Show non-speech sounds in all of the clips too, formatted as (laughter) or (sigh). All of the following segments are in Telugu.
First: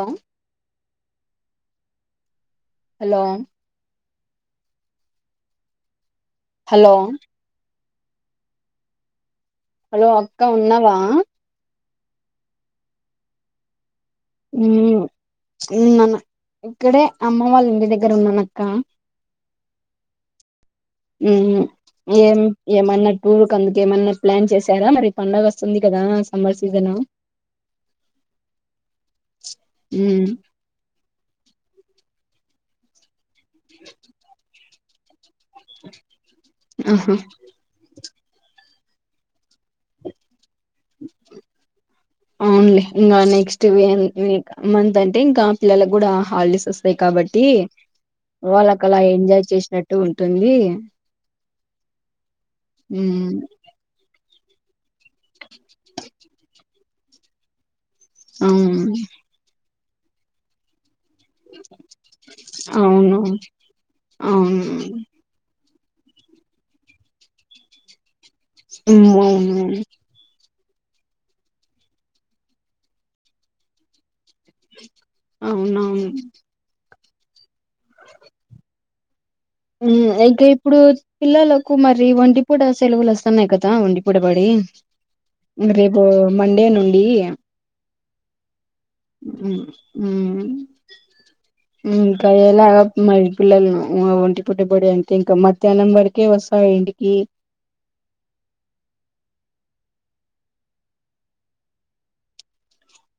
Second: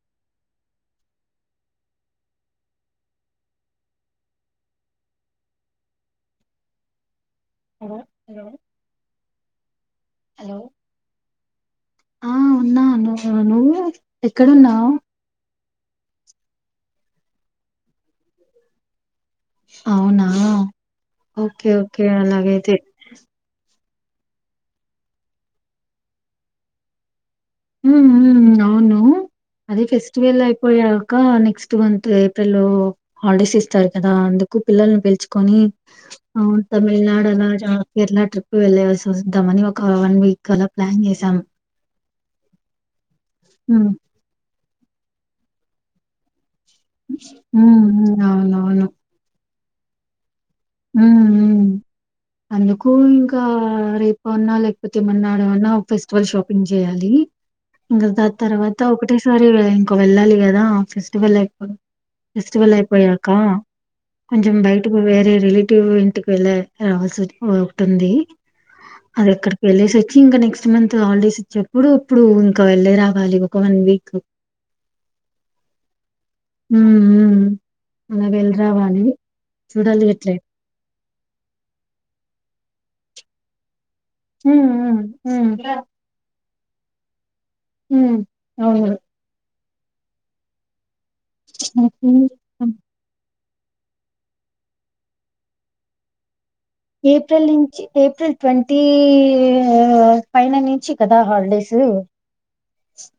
అవ్ హలో హలో (unintelligible) హలో అక్క ఉన్నావా అ ఉన్నా నువెవారు ఎక్కడున్నావ్ ఉమ్ (unintelligible) ఇక్కడే అమ్మ వాళ్ళ ఇంటి దగ్గర ఉన్నానాక్క అవ్ నా ఉమ్ హు ఏం ఏమన్నాటూర్ కద్ ఏమన్నా ప్లాన్ చేశారా మరి పండగోస్తుంది కదా సమ్మర్ సీజను ఉమ్ ఉమ్ అవ్ ను అదే ఉమ్ ఫెస్టివల్ అయిపోయక్క నెక్స్ట్ మంత్ ఏ తేలో హాలిడేస్ ఇస్తారు కదా అందుకు పిల్లల్ను పెంచ్‌ కొన్ని అవున్ ఆహా తమిళ్‌నాడు అలాజ కేర్ళ ట్రిప్ వెలెవస్ వస్తాం అని ఒక వన్ వీక్ కల ప్లాన్ జెసాం అవున్ లే ఇంగా నెక్స్ట్ వెన్ వేక మంత్ అంటే ఇంకా పిల్లలక్ కూడా హాలిడేస్ వస్తాయి కాబట్టి ఉమ్ ఉమ్ అవునవును వాళ్ళకలా ఎంజాయ్ చేస్ నె డు ఇట్ అవ్వి ఉమ్ ఉమ్ అందుకు ఇంకా రేప్ ఉన్నా లేకపోతే, ఏమన్నాడు అన్నా ఒక ఫెస్టివల్ షాపింగ్ చేయాలి. ఇంగా దా అవును తర్వాత ఒకటేసారి క్ వెళ్ళాలి కదా ఆఫీస్ ఫెస్టివల్అయిపో ఫెస్టివల్ అవును అయిపోయాక కొంచెం అవును బయట వేరే రిలీ టివ్ ఇంటికి వెళ్ళ రావాల్సి ఒ ఒకటుంది ఉమ్ అది ఎక్కడికి అవును వెళ్ళేసి వచ్చి ఇంకా నెక్ క్స్ట్ మంత్ హాలిడేస్ ఇచ్చేప్పుడు ఇప్పుడు ఇంకా వెళ్ళే రావాలి ఒక వన్ వీక్ అవునవును మ్ హుమ్మ్ అలా వెల్లి రావాలి హు చూడాలి ఎట్లే ఇంకా ఇప్పుడు పిల్లలకు మరి వంటి పుట సెలవులు వస్తన్నాయ్ కదా వండి పూటబడి అవును రేపు మండే నుండి హు అవును హు హుమ్మ్ హు ఇంకా ఎలా మరి పిల్లలు ఒంటి పుట్టిబడి అంటే ఇంకా మధ్యాహ్నం వరకే వస్ ఏప్రిల్ నుంచి ఏప్రిల్ ట్వంటీ ఎ ఏ పైన నుంచి కదా హాలిడేస్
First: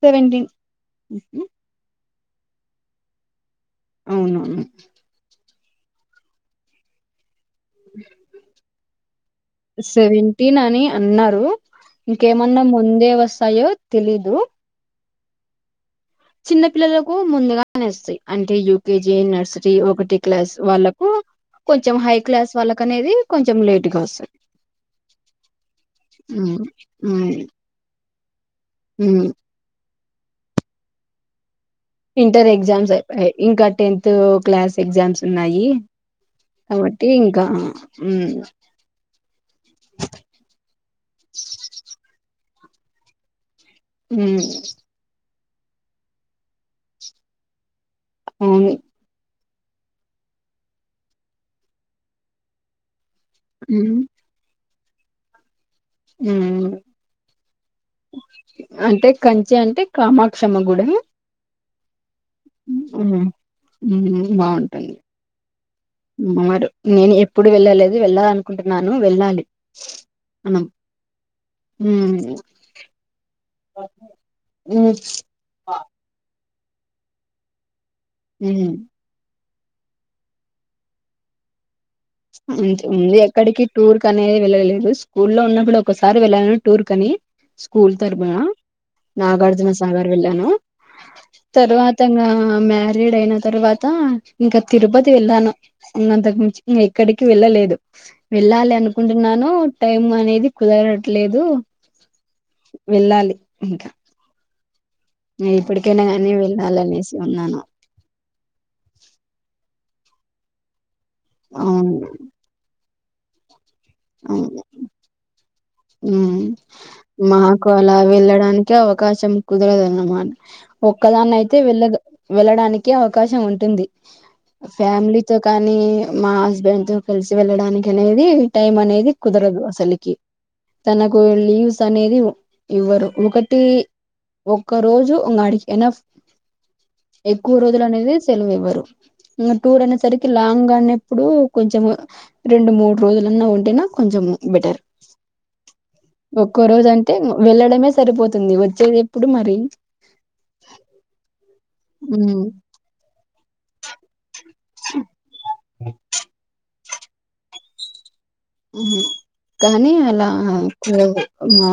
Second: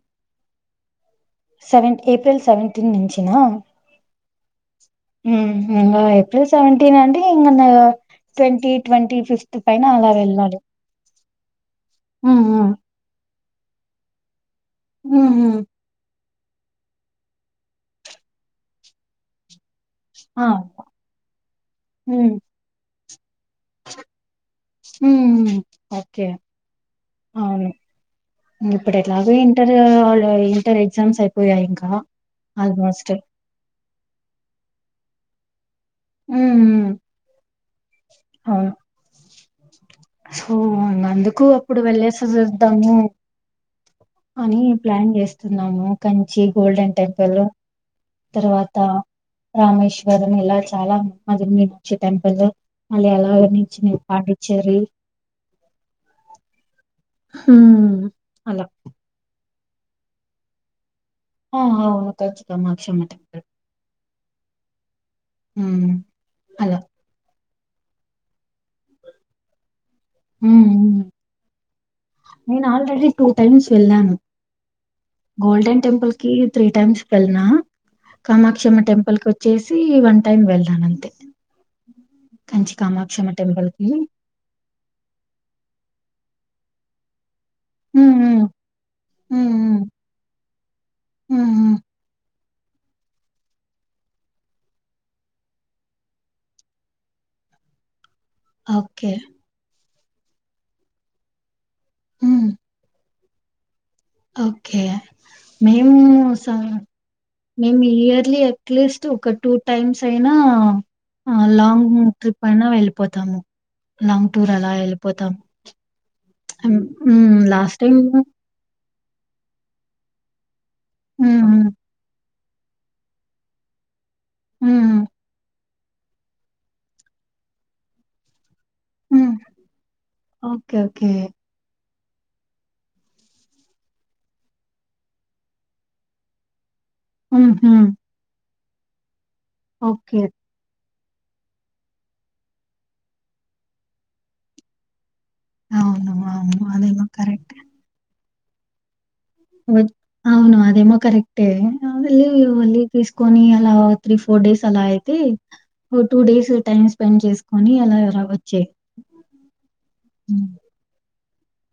సెవెంటీన్ అ సెవెన్ ఏప్రిల్ సెవెంటీన్ నుంచినా అవునవును హు వ్వ ఏప్రిల్ సెవెంటీన్ అండి ఇంగ న ట్వంటీ ట్వంటీ ఫిఫ్త్ పైన అలా వెళ్ళాలి రు హ్మ్ ఇంకేమన్నా హ్మ్ ముందే వస్ స్తాయో తెలీదు హు హు చిన్న పిల్లలకు ముందుగానోస్తాయి అంటే యూకేజీ నర్సరీ ఒ కటి ఆ క్లాస్ వాళ్ళకు కొంచెం హై హ్మ్ క్లాస్ వాళ్ళకు అనేది కొంచెం లేటుగా వస్తది, హ్మ్ ఓకే ఉమ్ ఉమ్ అవును ఇప్పుడు ఉమ్ ఎట్లాగో ఇంటరు వాళ్ళ ఇంటర్ ఎగ్జామ్స్ అయిపోయాయి ఇంకా ఇంటర్ ఎగ్జామ్స్ ఆల్మోస్ట్ అయిపోయాయ్, ఇంకా టెన్త్ క్లాస్ ఎగ్జామ్స్ ఉన్నాయి ఊహూ కాబట్టి ఇంకా ఉమ్ అవును సో అందుకు అప్పుడు వెళ్లేసోస తము ఉమ్ అని ప్లాన్ చేస్ స్తున్నాము కంచి గోల్డెన్ టెంపుల్ అవును తర్వాత రామేశ్వరం ఇలా చాలా మంచి మంచి టెంపుల్ మళ్ళీ అలాగ నించుని ఉమ్ పాండిచ్చేరు ఊమ్ హూ అలా చి అంటే కామాక్షమ్మ గుడా ఆ అవును ఖచ్చితంగా క్షమత. ఊహూ బాగుంటుంది హ్మ్. మరి అలా. నేను ఎ ఎప్పుడు వెళ్ళలేదు వెళ్ళాలన్ నుకుంటున్నాను వెళ్ళాలి హ్మ్. మనం హ్మ్. ఉమ్ నేను ఆల్రెడీ టూ టైమ్స్ వెళ్ళాను, ఉమ్ గోల్డెన్ టెంపుల్ కి త్రీ టైమ్స్ కల్నా ఉమ్ కామాక్షమ్మ టెంపుల్ కొ చేసి వన్ టైం వెళ్తానంతే అంతే ముందు ఎక్కడికి టూర్ కనేది వెళ్ళలేదు స్కూల్ లో ఉన్నప్పుడు ఒకసారి వెళ్ళాను టూర్ కని స్కూల్ హ్మ్. తరుపున హ్మ్. హ్మ్. హ్మ్. నాగార్జునసాగర్ వెళ్ళాను, హ్మ్. హ్మ్. తర్వాత నా మ్యారీడ్ అయిన తర్వాత ఇంకా తిరుపతి వెళ్ళాను ఇంగ అంతకు మించి ఎక్కడికి వెళ్ళలేదు వెళ్ళాలి ఓకే. అనుకుంటున్నాను టైం అనేది కుదరట్లేదు వెళ్ళాలి ఇంకా అ ఇక మేము ఇప్పటికైనా కానీ స వెళ్ళాలనేసి ఉన్నాను మేము ఇయర్లీ అట్లీస్ట్ ఒక టూ టైమ్స్ అయినా లాంగ్ అవును ట్రిప్ అయిన వెల్ పోథాము లాంగ్ టూర్ అవును అలా వెళ్ళిపోతాం ఉమ్ హ్మ్. హ్మ్. మాకు లాస్ట్ అలా టైమ్ హ్మ్. వెళ్ళడానికి ఒ అవకాశం కుదరదనమాట్ ఒక్కదాన్నయితే హ్మ్. వెళ్ళదు వెళ్ళడానికి అవకాశం ఉంటుంది హ్మ్. ఫ్యామలీతో కాని కాని మా హస్బెండ్ తో కలిసి వెళ్ళడానికి అనేది టైం అనేది హ్మ్. కుదరదు అసలికి ఓకే. ఓకే. తనకు వెళ్ళి స్ అనేది ఇవ్వరు ఒకటి ఒక్క రోజు ఇంగ ఆడికి ఎనఫ్ ఎక్కువ హుహు. రోజులు అనేది సెలవు ఇవ్వరు ఇంగ టూర్ అనే ఓకే. సరికి లాంగ్ అనే ఇప్పుడు కొంచెం రెండు మూడు రోజులన్నా ఉంటేనా కొంచం బెటర్ అవును. అవును. ఒక్కో రోజు అదేమో అంటే కరెక్టే. వెళ్లడమే సరిపోత్ స్తుంది వచ్చేది ఎప్పుడు మరి అవును అదేమో కరెక్టే ఆ వెళ్లి ఉమ్ లీవ్ తీసుకోని ఇయ్యాల త్రిఫ్ ఫోర్ డేస్ అలా అయితే టూ డేస్ టైమ్స్ స్పెండ్ చేసుకొని అలా రావ మ్ హు కానీ అలా కుదర మా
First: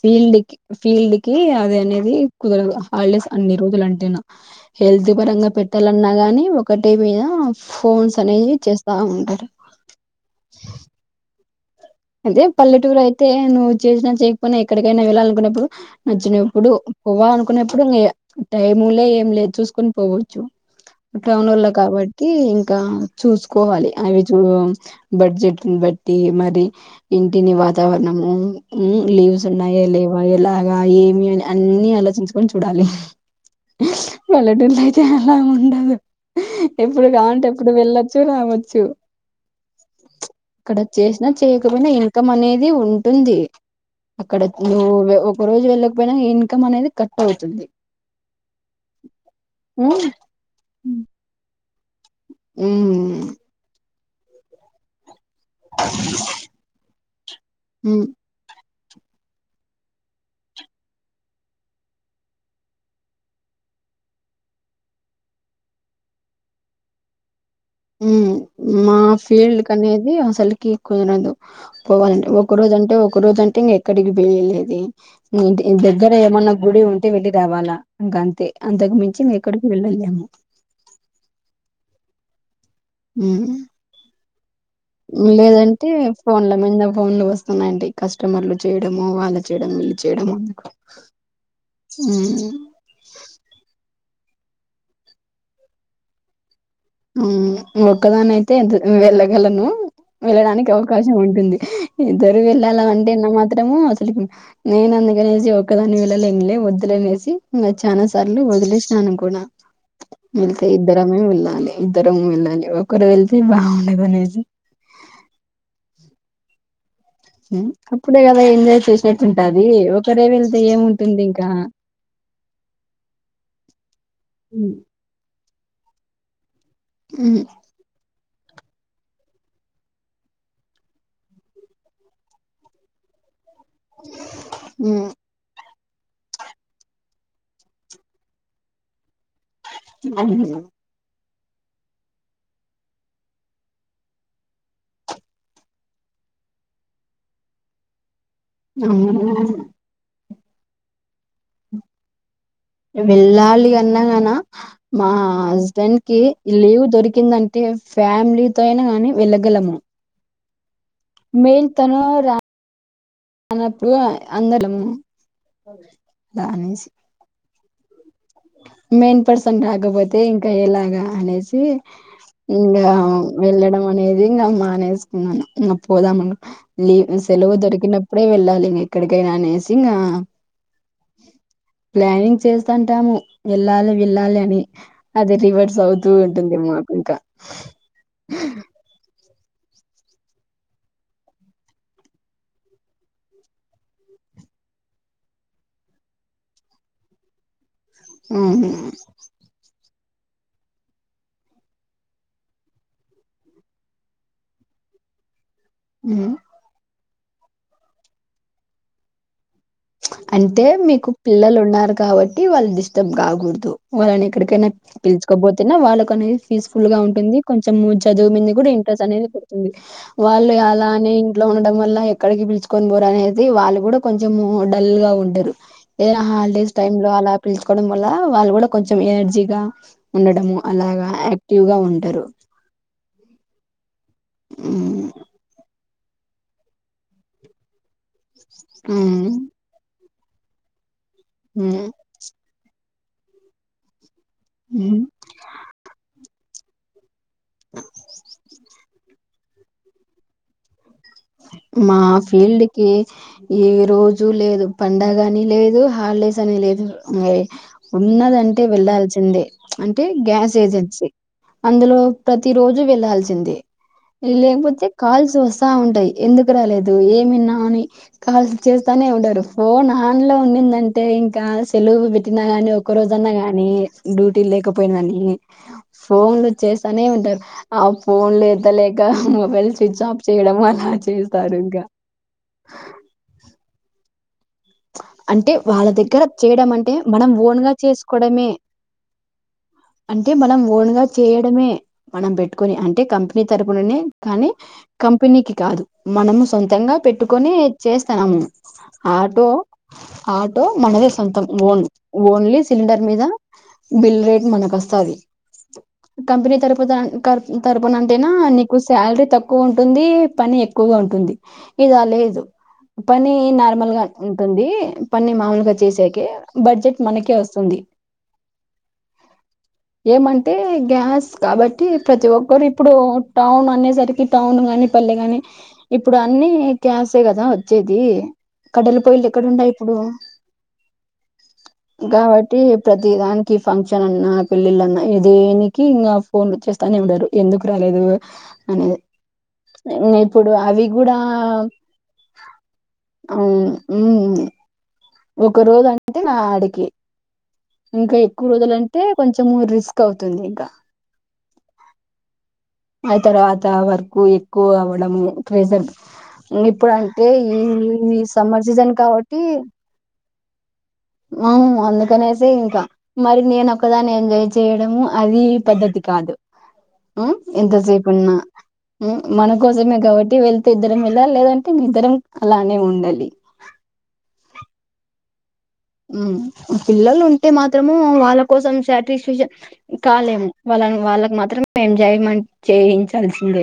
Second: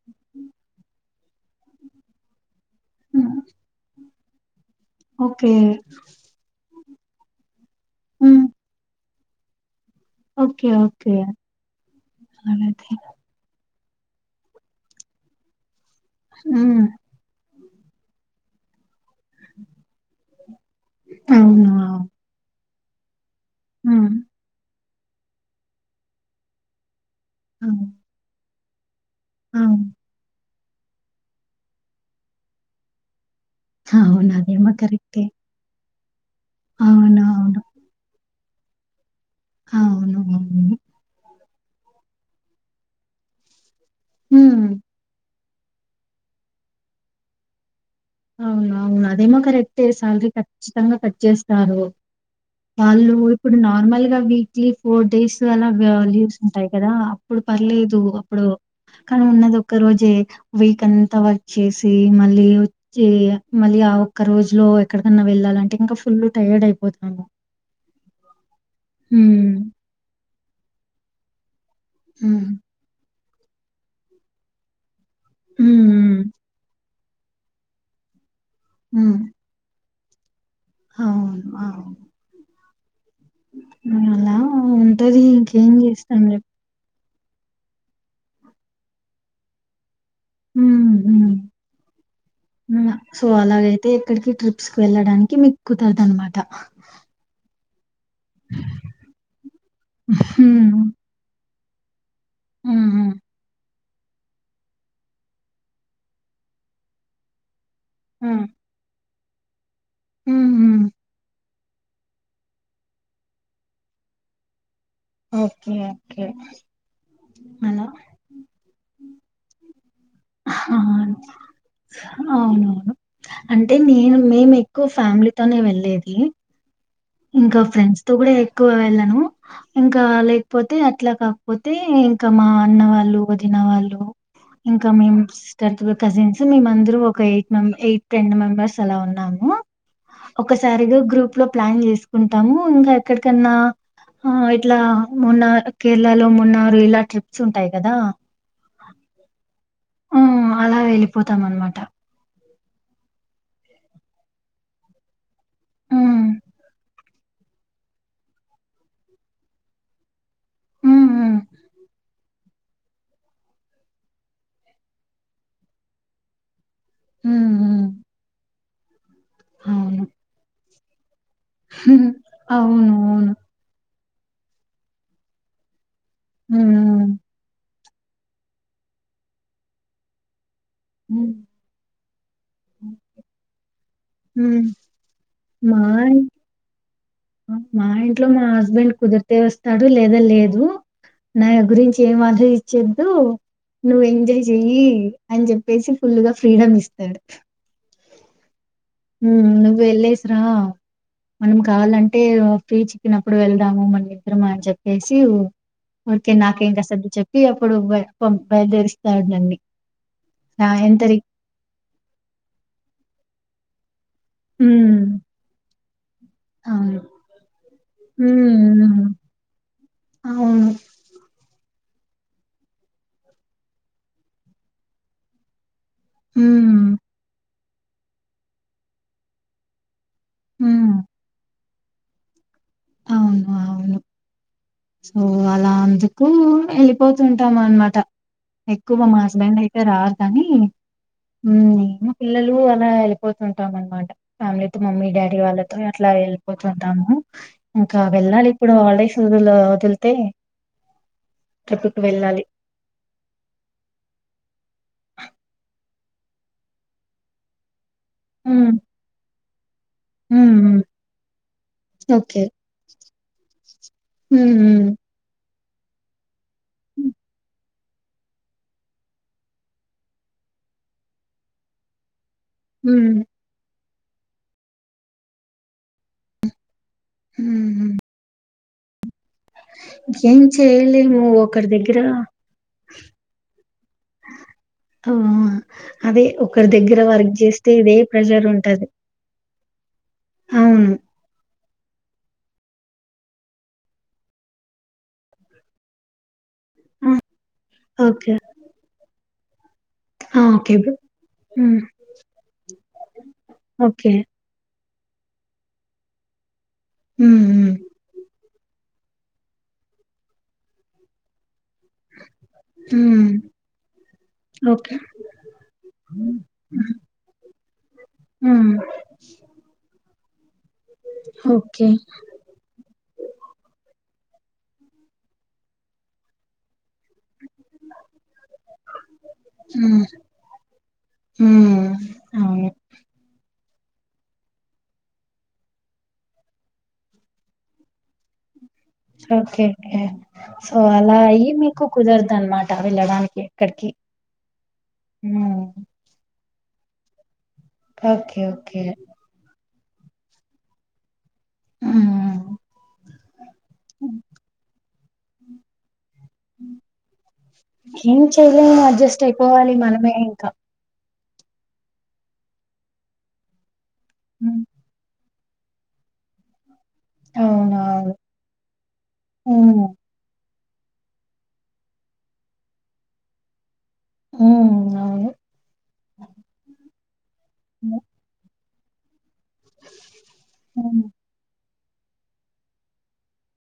ఫీల్డ్ కి ఫీల్డ్ కి అది అనేది హాలిడేస్ హ్మ్. అన్ని రోజులు అంటేనా హెల్త్ పరంగా ఓకే. పెట్టాలన్నా గాని కట్టేమీద ఫోన్స్ హ్మ్. అనేవి చేస్తా ఉం టరు. ఓకే ఓకే కే అదే పల్లెటూరు అయితే న విజనా చేయకపోయి ఎక్కడికైనా వెల్లాలనుకున్నప్పుడు నచ్చినప్పుడు హ్మ్. పోవ్వా అను నప్పుడు టైము లే చూసుకని పోవచ్చు టౌన్ లో అవును. అవును. కాబట్టి ఇంకా ఇంకా చూసుకోవాలి హ్మ్. అవి చూ బడ్జెట్ని బట్టి మరి ఇంటిని అవును. వాతావరణము ఉ లీవ్స్ ఉన్నాయా అవును. లేవా ఎలా ఏమి అని అన్ని ఆలోచించుకొని చూడాలి అవును. అదేమో వెలడలయితే కరెక్టే. అలా ఉండదు ఎప్పుడు కావుంటే అవునవును. ఎప్పుడు వెళ్ళొచ్చు రావచ్చు చ్చు అవును. అవును. ఇక్కడ చేసిన చేయకపోయినా ఇన్కం అనేది ఉంటుంది అక్కడ హ్మ్. నువ్ ఒక రోజు వెళ్ళకపోయినా ఇన్కమ్ అనేది కట్ అవుతుంది అవున అవును అదేమో కరెక్టే ఉమ్ శాలరీ ఖచ్చితంగా కట్ చేస్తారు వాళ్ళు ఉమ్ ఇప్పుడు నార్మల్ వీక్లీ ఫోర్ డేస్ అలా లీవ్స్ ఉంటాయి కదా అప్పుడు పర్లేదు ఉమ్ అప్పుడు కానీ ఉన్నది ఒక్క రోజే వీక్ అంతా వర్క్ చేసి మళ్ళీ మళ్ళీ ఆ ఒక్క రోజులో ఎక్కడికన్నా వెళ్ళాలంటే ఇంకా ఫుల్ టైర్డ్ అయిపోతాము ఉమ్ మా హ్మ్. ఫీల్డ్ కనేది అసలుకిక్కునదు పోవాలంటడి హ్మ్. ఒక రోజు అంటే ఒక రోజు అంటే ఇంక ఎక్కడికి వెళ్ళలేది దగ్గర హ్మ్. ఏమన్నా గుడి ఉంట అ వెళ్ళి రావాలా ఇంకా అంతే అంతకు హ్మ్. మించి మే ఎక్కడికి వెళ్ళలేం అను అవును అ హమ్ ఉంటది ఇంకేం లేదంటే చేస్తాం చెప్పు. ఫోన్ల మింద ఫోన్లు వస్తున్నాయండి కస్టమర్లు చేయడమో వాళ్ళు చేయడమో చేయడమో హ్మ్. హ్మ్. హ్మ్మ్ ఇక్కడికి ట్రిప్స్కిి వెళ్ళడానికి మీకు కుదరదు అనమాట హ్మ్మ్ ఒకదానీ అయితే ఎ వెళ్ళగలను వెళ్ళడానికి హ్మ్. అవకాశం ఉంటుంది ఆ ఇద్దరు వెళ్ళాల హుహు. అంటేన్న మాత్రము నేను అందుకనేసి ఒకదాని వెళ్లలేం వదులనేసి ఇ చానా సార్లు హ్మ్. వదిలేసి స్నాన పనా వెళ్తే హుహు. ఇద్దరమే వెళ్ళ ఇద్దరు వెళ్ళాలి ఒకరు వెళ్లితే బాగుండదనేసి ఓకే ఓకే అలా. అప్పుడే కదా ఎంజాయ్ చేసేట్టుంటాది ఒకరే వెళ్తే ఆ! ఏముంటుంది ఇంకా అవునవును. తనే వెళ్లేది ఇంకా ఫ్రెండ్స్ తో కూడా ఎక్కువ వెళ్ళను ఇంకా లేకపోతే అట్లా కాకపోతే ఇంకా మా అన్న వాళ్ళు తిన వాళ్ళు ఇంకా ఉమ్ మేం తర్త్ కజిన్స్ మేమందరూ ఒక ఎయిట్ ఎయిట్ టెన్ మెంబెర్స్ అలా ఉన్నాం ఉమ్ ఒకసారిగా గ్రూప్ లో ప్లాన్ చేస్త కుంటాము ఇంకా ఎక్కడికన్నా ఇట్లా మొన్న కేరళలో మొన్న ఇలా ట్రిప్స్ ఉంటాయి కదా అ ఆ అలా వెళ్ళిపోతాం అనమాట వెళ్ళాలి అన్నాగాన మా ఆ హస్బెండ్ కి ఉమ్ లీవ్ దొరికి కిిందంటే ఫ్యామిలీతో అయినా గాని వెళ్ళగలము హ్మ్మ్ మెన్ తను రా రానప్పుడు అందరము రానేసి ఉమ్ మెయిన్ పర్సన్ ఉమ్ ఉమ్ అవును రాకపోతే ఇంక యలాగ అనేసి హ్మ్. ఇంకా అవును అవును వెళ్ళడం అనేది ఇంకా మానేసుకున్నాను. పోదామని ఉమ్ సెలవు దొరకి. అప్పుడే వెళ్ళాలి ఇంకా ఎక్కడికైనా అనేసి ఇంకా ఉమ్ ప్లానింగ్ చేస్త కంటాము. ఎల్ వెళ్ళాలి అని ఉమ్ అది రివర్స్ మా అవుతూ ఇం ఉంటుంది. ఇంకా మా ఇంట్లో మా హస్బెండ్ కుదిరు తే వస్తాడు. లేదా లేదు నా గురించి ఏం ఆలోచ్చేద్దు నువ్వు ఎంజాయ్ చెయ్యి అని చెప్పేసి ఫుల్గా ఫ్రీడమ్ ఇస్తాడు. ఆ నువ్వు వెళ్ళసిరా మనం కావాలంటే ఫ్రీ చిక్కినప్పుడు వెళదాము. మన ఇద్దరమా అని చెప్పేసి హ్మ్. ఉరికే నాకే ఇంకా అసలు. అప్పుడు బయలుదేరిస్తాడు. అంటే మీకు పిల్లలు ఉన్నారు కాబట్టి వాళ్ళు డిస్టర్బ్ కాకూడదు. వాళ్ళని ఎక్కడికైనా హ్మ్ పిలుచుకోపోతేనే వాళ్ళకు అనేది పీస్ఫుల్ గా అవును ఉంటుంది. కొంచెం చదువు మీద హ్మ్ కూడా ఇంట్రెస్ట్ హ్మ్. అనేది పుడుతుంది. వాళ్ళు అవును అలా అనే ఇంట్లో ఉండడం వల్ల ఎక్కడికి పిలుచుకొని పోరు అనేది వాళ్ళు కూడా కొంచెం. డల్ గా ఉంటరు. ఏదైనా హాలిడేస్ టైమ్ హ్మ్ లో అలా పిలుచుకోవడం వల్ల వాళ్ళు కూడా కొంచెం ఎనర్జీగా ఉండటము హ్మ్ అలాగా యాక్టివ్గా ఉంటారు. అవును అవును ఉమ్ సో అలా కు వెళ్ళిపోతుంటాము అనమాట. ఎక్కువ మా మా ఉమ్ హస్బెండ్ అయితే రాడు. కానీ ఉమ్ పిలల్లు అలా పోతుంటాం అన్నమాట. ఫ్యామిలీతో ఉమ్ మమ్మీ డాడీ వాళ్ళతో అట్లా పోతుంటాము. ఇంకా వెళ్ళాలి ఇప్పుడు వదులుతే మా ఫీల్డ్కి ఏ రోజు లేదు. పండగ అని లేదు హాలిడేస్ అని లేదు. ఉన్నదంటే హ్మ్ వెళ్ళల్సిందే అంటే గ్యాస్ హ్మ్ హ్మ్. ఏజెన్సీ అందులో ఓకే ప్రతి రోజు వెళ్లాల్సింది హ్మ్ లేకపోతే హ్మ్ కాల్స్ వస్తా ా ఉంటాయి ఎందుకు రాలేదు హ్మ్ ఏమన్నా అని కాల్స్ చేస్తానే ఉండరు ఫోన్ ఆన్ లో ఉందంటే ఇంకా సెలవు పెట్ తిన గాని ఒక్క హ్మ్. రోజన్నా గాని డ్యూటీ లేకపోయినన్ని ఫోన్లు వచ్చే నే ఉంటారు ఆ ఉమ్ ఫోన్లే త లేక మొబైల్ స్విచ్ ఆఫ్ చేయడం అలా నువ్ చేస్తారు ఒకరి ఇంకా దగ్గర ఆ అంటే వాళ్ళ దగ్గర అదే ఒకరి చేయడం అంటే దగ్గర మనం వర్క్ చేస్తే ఓన్గా ఇదే ప్రెజర్ చేసుకోవడమే ఉంటది అంటే మనం అవును ఓన్గా చేయడమే మనం పెట్టుకొని అంటే కంపెనీ తరపుననే కానీ కంపెనీకి కాదు మనము సొంతంగా పెట్టుకొని ఓకే చేస్తాన్నాము ఆ బో ఆ ఆటో ఓకే బ్రో మనదే సొంతం ఉమ్ ఓన్ ఓన్లీ సిలిండర్ మీద ఓకే బిల్ రేట్ మనకు వస్ కంపెనీ తరుపున క ఉమ్ తరపున అంటేనా నీకు నాకు శాలరీ తక్కువ ఉంటుంది పని ఎక్కువగా ఉంటుంది ఇగ లేదు ఉమ్ ఉమ్ పని నార్మల్ గా దీ ఓకే పని మామలుగా చేసాకే బడ్జెట్ మనకే వస్తుంది ఉమ్ ఏమైంది ఐతే గ్యాస్ కాబట్టి ఓకే ప్రతి ఒక్కరు ఇప్పుడు టౌన్ అనేసరికి టౌన్ ని పల్లె గాని ఇప్పుడు అన్ని గ్యాసే కదా వచ్చేది కట్టేల పొయ్యి ఇక్కడండయి ఇప్పుడు ఉమ్ ఉమ్ గాబట్టి అవును ప్రతి దానికి ఫంక్షన్ అన్నా పెళ్ళిళ్ళఅన్నా ఏ దేనికి ఇంగా ఫోన్లు చేస్తానే వచ్చేస్తాని ఉండరు ఎందుకు రాలేదు అనేది ఓకేకే ఇప్పుడు సో అవి కూడా అలా అయ్యి మీకు కుదరదు అన్నమాట వెళ్ళడానికి ఎక్కడికి హమ్ ఉమ్ ఒక రోజు అంటే నా గే ఇంకా ఓకే ఎక్కువ ఓకే రోజులంటే కొంచెము రిస్క్ కవుతుంది ఇంక ఉమ్ ఆ తర్వాత వర్క్ ఎక్కువ అవ్వడం ప్రెజెంట్ ఇంగ ఇప్పుడు అంటే ఈ ఈ ఏం సమ్మర్ సీజన్ కాబట్టి క్క ఉమ్ అందుకనేసే ఇంకా మరి నేను ఒక్కదాన్ని ఎంజాయ్ చేయడము అదీ పద్ధతి కాదు ఉమ్ అవును ఎంతసేపు అవును ఉన్నా మ్ ఉమ్ మనకోసమే కాబట్టి ళ్తే ఇద్దరం వెళాలి లేదంటే ఇంగ ఇద్దరం అలానే ఉండాలి ఉమ్ అవును ఉమ్ పిల్లలు ఉంటే మాత్రము వాళ్ళ కోసం శాటిన్ ఫ్యూజన్ ఈ కాలేమో బలం హ్మ్. వాళ్ళకి మాత్రం ఎంజాయ్మెంట్ చేయించాల్సిందే